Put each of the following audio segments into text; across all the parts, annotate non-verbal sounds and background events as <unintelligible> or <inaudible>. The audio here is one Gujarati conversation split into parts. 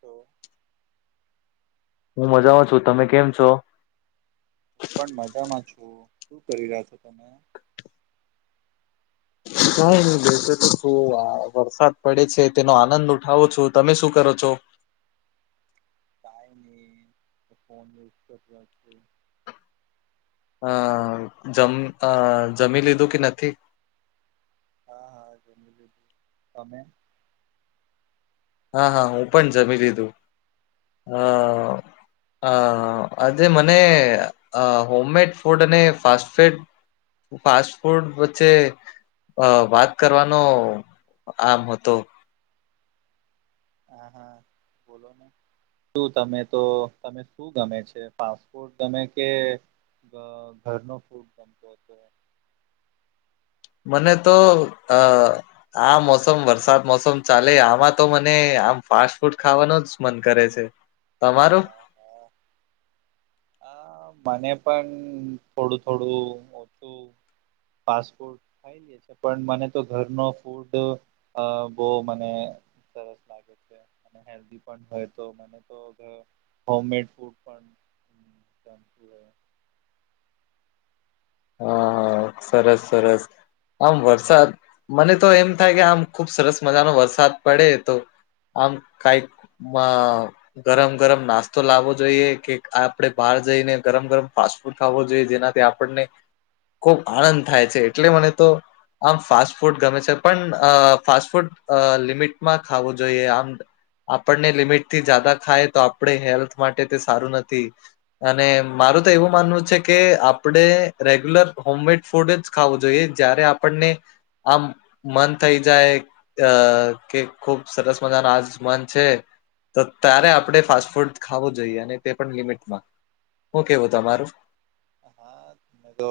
તો, હું મજા ઓ છું, તમે કેમ છો? હું પણ મજામાં છું, શું કરી રહ્યા છો તમે. કઈ નહી બેસે તો શું વરસાદ પડે છે તેનો આનંદ ઉઠાવો છો તમે શું કરો છો? કાય ન તો ફોન ઝ કર છે. અ જમ આ જમી લીધું કે નથી. હા હા જમી લીધું તમે. હા હા હું પણ જમી લીધું હ. અ આજે મને હોમમેડ ફૂડ અને ફાસ્ટ ફડ ફાસ્ટ ફૂડ વચ્ચે અ વાત કરવાનો આમ હતો. હા હા બોલોને. શું તમે તો તમે શું ગમે છે ફાસ્ટફુટ ગમે કે ઘરનો ફૂડ ગમતો મને તો અ આ મોસમ વરસાદ મોસમ ચાલે આમાં તો મને આમ ફાસ્ટ ફૂડ ખાવાનું જ મન કરે છે. તમારું હ મને પણ થોડું થોડું ઓછું. ફાસ્ટફુટ પણ મને તો ઘરનો ફૂડ બહ મને સરસ લાગે છે. હેલ્ પણ હોય તો મ તો હોમ મેડ ફૂડ પણ <unintelligible> હા હા સરસ સરસ. આમ વરસાદ મને તો એમ થાય કે આમ ખુબ સરસ મજાનો વરસાદ પડે તો આમ કઈ અ ગરમ ગરમ નાસ્તો લાવવો જોઈએ કે આપડે બહાર જઈને ગરમ ગરમ ફાસ્ટૂડ ખાવો જોઈએ જેનાથી આપણને ખુબ આનંદ થાય છે એટલે મને તો આમ ફાસ્ટ ફૂડ ગમે છે પણ અ ફાસ્ટ ફૂડ લિમિટમાં ખાવું જોઈએ આમ. આપણને લિમિટ થી જદા ખાય તો આપણે હેલ્થ માટે તે સારું નથી. અને મારું તો એવું માનવું છે કે આપડે રેગ્યુલર હોમ મેડ ફૂડ જ ખાવું જોઈએ જય્યારે આપણને આમ મન થઈ જાય. અ કે ખુબ સરસ મજા ન આજ મન છે. તો ત્યારે આપણે ફાસ્ટ ફૂડ ખાવું જોઈએ અને તે પણ લિમિટમાં શું કેવું તમારું. હા મેં તો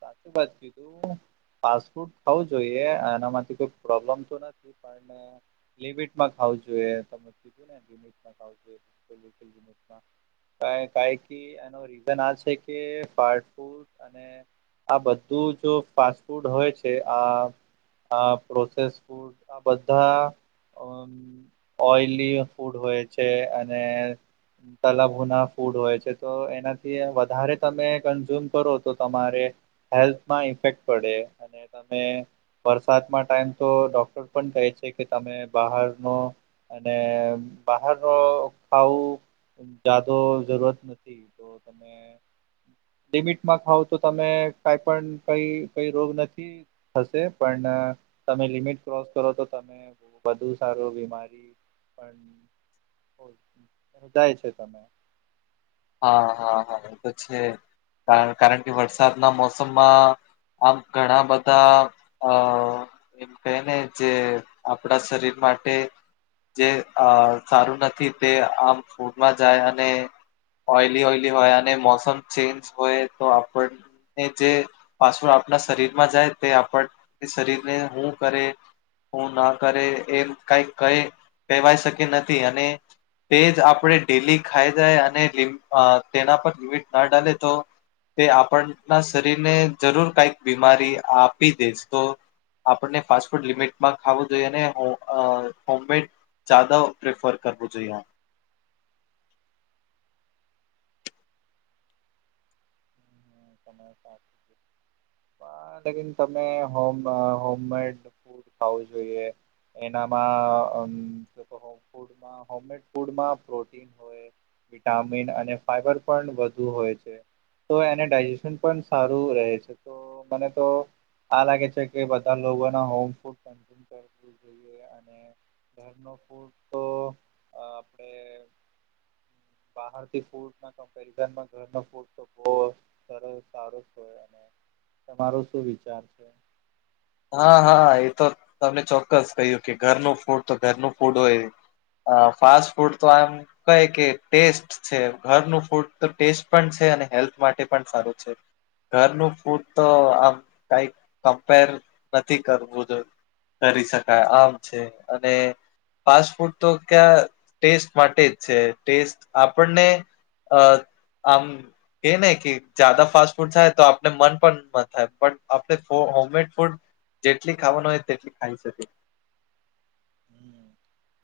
સાચી વાત ક ફાસ્ટફૂડ ખાવુ જોઈએ એના થી કોઈ પ્રોબ્લેમ તો નથી પણ લિમિટમાં ખાવું જોઈએ તમે કીધુ ને લિમિટ મા ખાવુ જોયે ક એનો રીઝન આ છે. ફાસ્ટફુટ આ બધું જો ફાસ્ટ ફૂડ હોય છે આ. આ પ્રોસેસ ફૂડ આ બધા ઓઈલી ફૂડ હોય છે અને તલા ભુના ફૂડ હોય છે તો એનાથી એ વધારે તમે કન્ઝ્યુમ કરો તો તમારે હેલ્થમાં ઇફેક્ટ પડે. ત વરસાદમાં ટાઈમ તો ડોક્ટર પણ કહે છે કે તમે બહારનો અને બહાર ખાવું જાદો જરૂરત નથી. તો તમે. લિમિટમાં ખાવ તો તમે કઈ પણ કઈ કઈ રોગ નથી. હશે પણ તમે લિમિટ ક્રોસ કરો તો તમે બુ સારું બીમારી પણ. જાય છે તમે હા હા હા એ તો છે કારણ કે વરસાદના મોસમમાં. આમ ઘણા બધા અ એમ કહે ને જે આપડા શરીર માટે. જે સારું નથી તે આમ ફૂંડમાં જાય અને ઓઈલી ઓઈલી હોય અને મોસમ ચેન્જ હોય તો આપણ જે પાછળ આપણા શરીર માં જાય તે આપણ શરીરને શું કરે હું ના કરે એમ કઈ ક કહેવાય શકી નથી અને તે જ આપણે ડેલી ખાઈ જાય અને તેના પર લિમિટ ના ડાલે તો તે આપણના શરીરને જરૂર કઈક બીમારી આપી દે તો આપણને ફાસ્ટ ફૂડ લિમિટમાં ખાવું જોઈએ ને હોમમેડ જ્યાદા ઉપયોગ કરવું જોઈએ તમેમ હોમ મેડ ખાવું જોઈએ એનામાં ફૂડમાં હોમમેડ ફૂડમાં પ્રોટીન હોય વિટામિન અને ફાઇબર પણ વધુ હોય છે તો એને ડાયેશન પણ સારું રહે છે તો મને તો આ લાગે છે કે બધા લોકો ના હોમ ફૂ <inaudible> અને ઘર ન ફૂડ તો આપણેે બહારથી ફૂડ ના કમ્પેરઝનમાં ઘર ન ફૂડ તો બહુ સરસ સારો હોય તમારો શું વિચાર છે. હા હા એ તો તમને ચોક્કસ કહ્યું કે ઘરનું ફૂડ તો ઘરનું ફૂડ હોય હ ફાસ્ટ ફૂડ તો આમ કઈ કે ટેસ્ટ છે ઘરનું ફૂડ તો ટેસ્ટ પણ છે અને હેલ્થ માટે પણ સારું છે. ઘરનું ફૂડ તો આમ કઈ કમ્પેર નથી કરવું જો કરી શકાય આમ છે અને ફાસ્ટ ફૂડ તો ક્યાં ટેસ્ટ માટે જ છે ટેસ્ટ આપણને અ આમ કે ને કે જદા ફાસ્ટ ફૂડ થાય તો આપણે મન પણ થાય બટ આપણે હોમમેડ ફૂડ જેટલી ખાવાનું હોય તેટલી ખાઈ શકે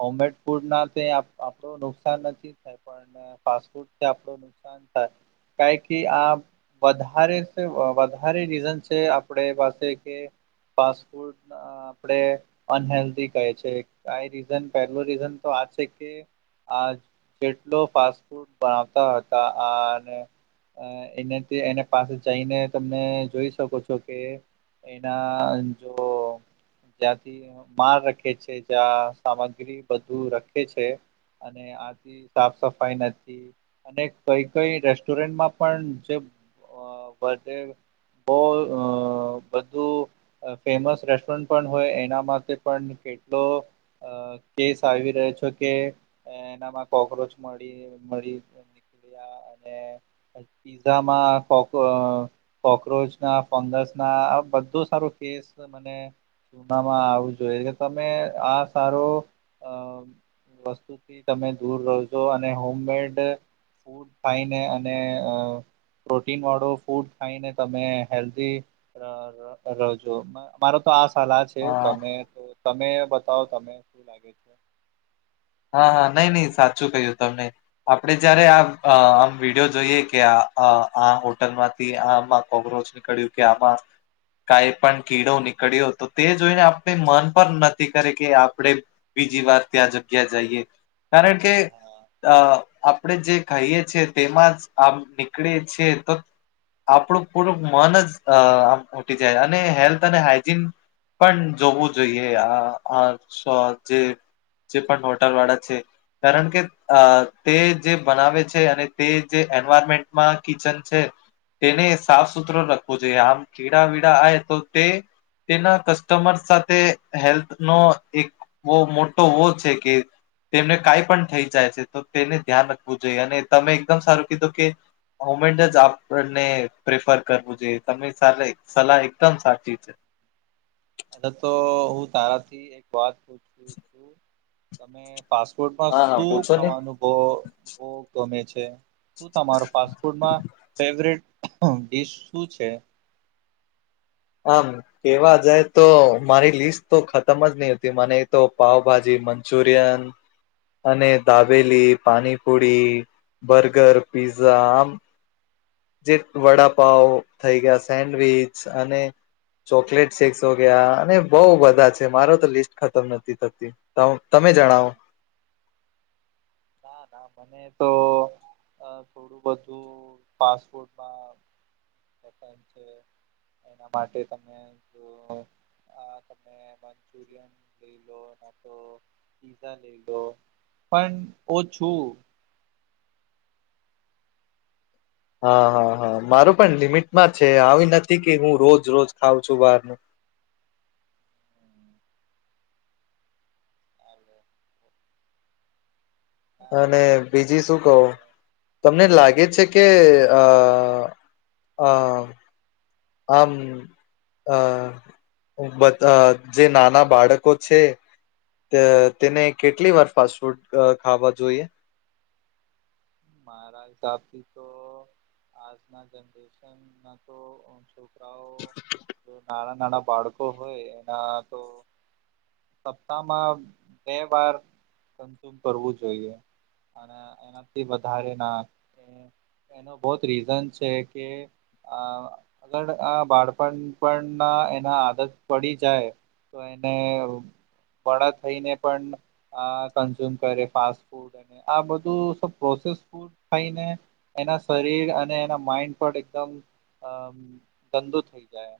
હોમમેડ ફૂડ ના આપડું નુકસાન નથી થાય પણ ફાસ્ટૂડથી આપડું નુકસાન થાય ક આ વધારે વધારે રીઝન છે આપડ પાસે કે ફાસ્ટ ફૂડ આપણેે અનહેેલ્ધી કહે છે. કઈ રીઝન પહેલું રીઝન તો આ છે કે આ કેટલો ફાસ્ટ ફૂડ બનાવતા હતા આ અ એને એને પાસે જઈને તમે જોઈ શકો છો કે એના જો જ્યાંથી માર રખે છે. ત્યાં સામગ્રી બધું રખે છે અને આથી સાફ સફાઈ નથી અને કઈ કઈ રેસ્ટોરન્ટમાં પણ જે વધે બોવ અ બધું ફેમસ રેસ્ટોરન્ટ પણ હોય એના માટે પણ કેટલો અ કેસ આવી રહ્યો છે કે એનામાં કોક્રોચ મળી મળી અને પીઝામાં કો કોક્રોચ ના ફોંગસ ના આ બધો સારો કેસ મને જૂવામાં આવું જોઈએ કે તમે આ સારું અ વસ્તુથી તમે દૂર રહેજો અને હોમમેડ ફૂડ ખાઈને અને પ્રોટીન વાળો ફૂડ ખાઈને તમે હેલ્ધી રહજો. અમારો તો આ સલાહ છે હા તમે તો તમે બતાવો તને શું લાગે છે. હા હા નહી નહી સાચુકહ્યુંતમ નહી આપડે જયારે આ આમ વિડીયો જોઈએ, કે આ આ હોટલ માંથી આ કોક્રોચ નીકળ્યું કે આમા કાંઈ પણ કીડો નીકળ્યો તો તે જોઈને, આપણે મન પણ નથી કરે કે આપડે બીજી વાર ત્યાં જગ્યા જઈએ કારણ કે હા અ આપ આપણેે જે કાઈએ છીએ તેમાં જ આ નીકળીએ છીએ તો આપણું પૂરું મન જ આમ ઉટી જાય અને હેલ્થ અને હાઈજીન પણ જોવું જોઈએ આ જે જે પણ હોટલ વાળા છે. કારણ કે તે જે બનાવે છે અને તે જે એન્વાયરમેન્ટમાં કિચન છે. તેને સાફ સુથરો રાખવો જોઈએ આમ કેીડા વીડા આવે તો તે તેના કસ્ટમર સાથે હેલ્થનો એક બહ મોટો વ છે કે તેમને કાઈ પણ થઈ જાય છે, તો તેને ધ્યાન રાખવું જોઈએ અને તમે એકદમ સારું કીધું કે હમેન્ટ જ આપણને પ્રિફર કરવું જોઈએ તમે સલાહ એકદમ સાચી છે. અ તો હું તારાથી એક વાત પૂછુ છુ, તમે પાસપોર્ટમાં હા હા શું પૂછો ને ખવાનુંભ બ ગમે છે. તમારો ફાસ્ટફૂડમાં ફેવટડીશ શું છે. કામ કેવા જાય તો મારી લિસ્ટ તો ખતમ જ નહતી મને તો પાવભાજી મંચુરિયન અને દબેલી પાણીપોડી બર્ગર પીઝઝા આમ જે વડાપાવ થઈ ગયા સેન્ડવીચ અને ચોકલેટ શેક્સ વગયા અને બઉ બધા છે મારો તો લિસ્ટ ખતમ નથી થતી. તમે જણાવો ના ના મને તો થોડું બધું પાપોર્ટમા છે એના માટે તમે જો અને મંચુરિયન લ લો તો પીઝા લઈ લો પણ ઓ છુ. હા હા હા માર પણ લિમિટમા છે, આવી નથી કે હું રોજ રોજ ખઉં છુ, બહારનુ <unintelligible> ના ના અને ઠીક છે બીજી શું કવો આપણે તમને લાગે છે, કે આ <unintelligible> હમ્મ અ જે નાના બાળકો છે. તેને કેટલી વાર ફાસ્ટ ફૂડ ખાવા જોઈએ. મારા હસાબથી તો આજના જનરેશન ના તો ઓસો જો નાના નાના બાળકો હોય એના તો સપ્તાહમાં બે વાર તંતુ કરવું જોઈએ અને એનાથી વધારે ના એનો બહત રીઝન છે, કે આ આગળ આ બાળપણ પણ ના એના આદત પડી જાય. તો એને વળ થઈને પણ કન્ઝ્યુમ કરે ફાસ્ટ ફૂડ આ બધુ પ્રોસેસ ફૂડ ખઈને એના શરીર અને એના માઈન્ડ પર એકદમ અ ઠંડુ થઈ જાય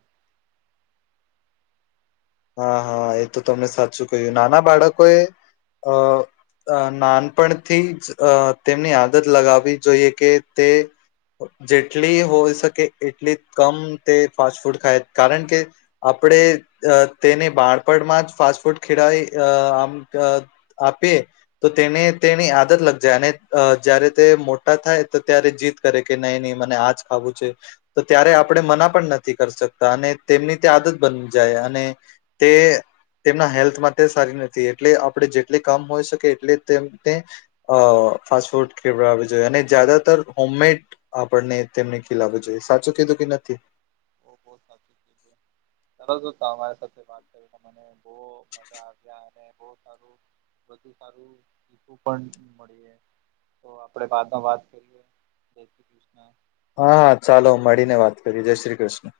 હા હા એ તો તમને સાચું કહ્યું નાના બાળકોએ અ અ નાનપણથી જ અ તેમની આદત લગાવવી જોઈએ કે તે જેટલી હોય શકે એટલી કમ તે ફાસ્ટફૂડ ખાય કારણ કે આપણે અ તેને બાળપણમાં જ ફાસ્ટફૂડ ખેડાઈ અ આમ આપે તો તેને તેની આદત લગ જાય અને અ જ્યારે તે મોટા થાય તો ત્યારે જીદ દ કરે કે નહી નહી મને આજ ખાવું છે તો ત્યારે આપણે મના પણ નથી કરી શકતા અને તેમની તે આદત બની જાય અને તે તેમના હેલ્થ માટે સારી નથી એટલે આપડે જેટલી કામ હોઈ શકે એટલે તેમ અ ફાસ્ટફૂડ ખેવડાવુ જોઈએ અને જ્યાદાતર હોમમેડ આપણને તેમને ખીલાવુ જોઈએ સાચું કીધું કે નથી બો બહોત સર અમારી સાથે વાત કરીને મને બહ મજા આવ્યા અને બ સારું બધુ સારું સીખું પણ પડે તો આપણે બાદમાં વાત કરીએ દખએને હા ચાલો મળીને વાત કરીએ જય શ્રી કૃષ્ણ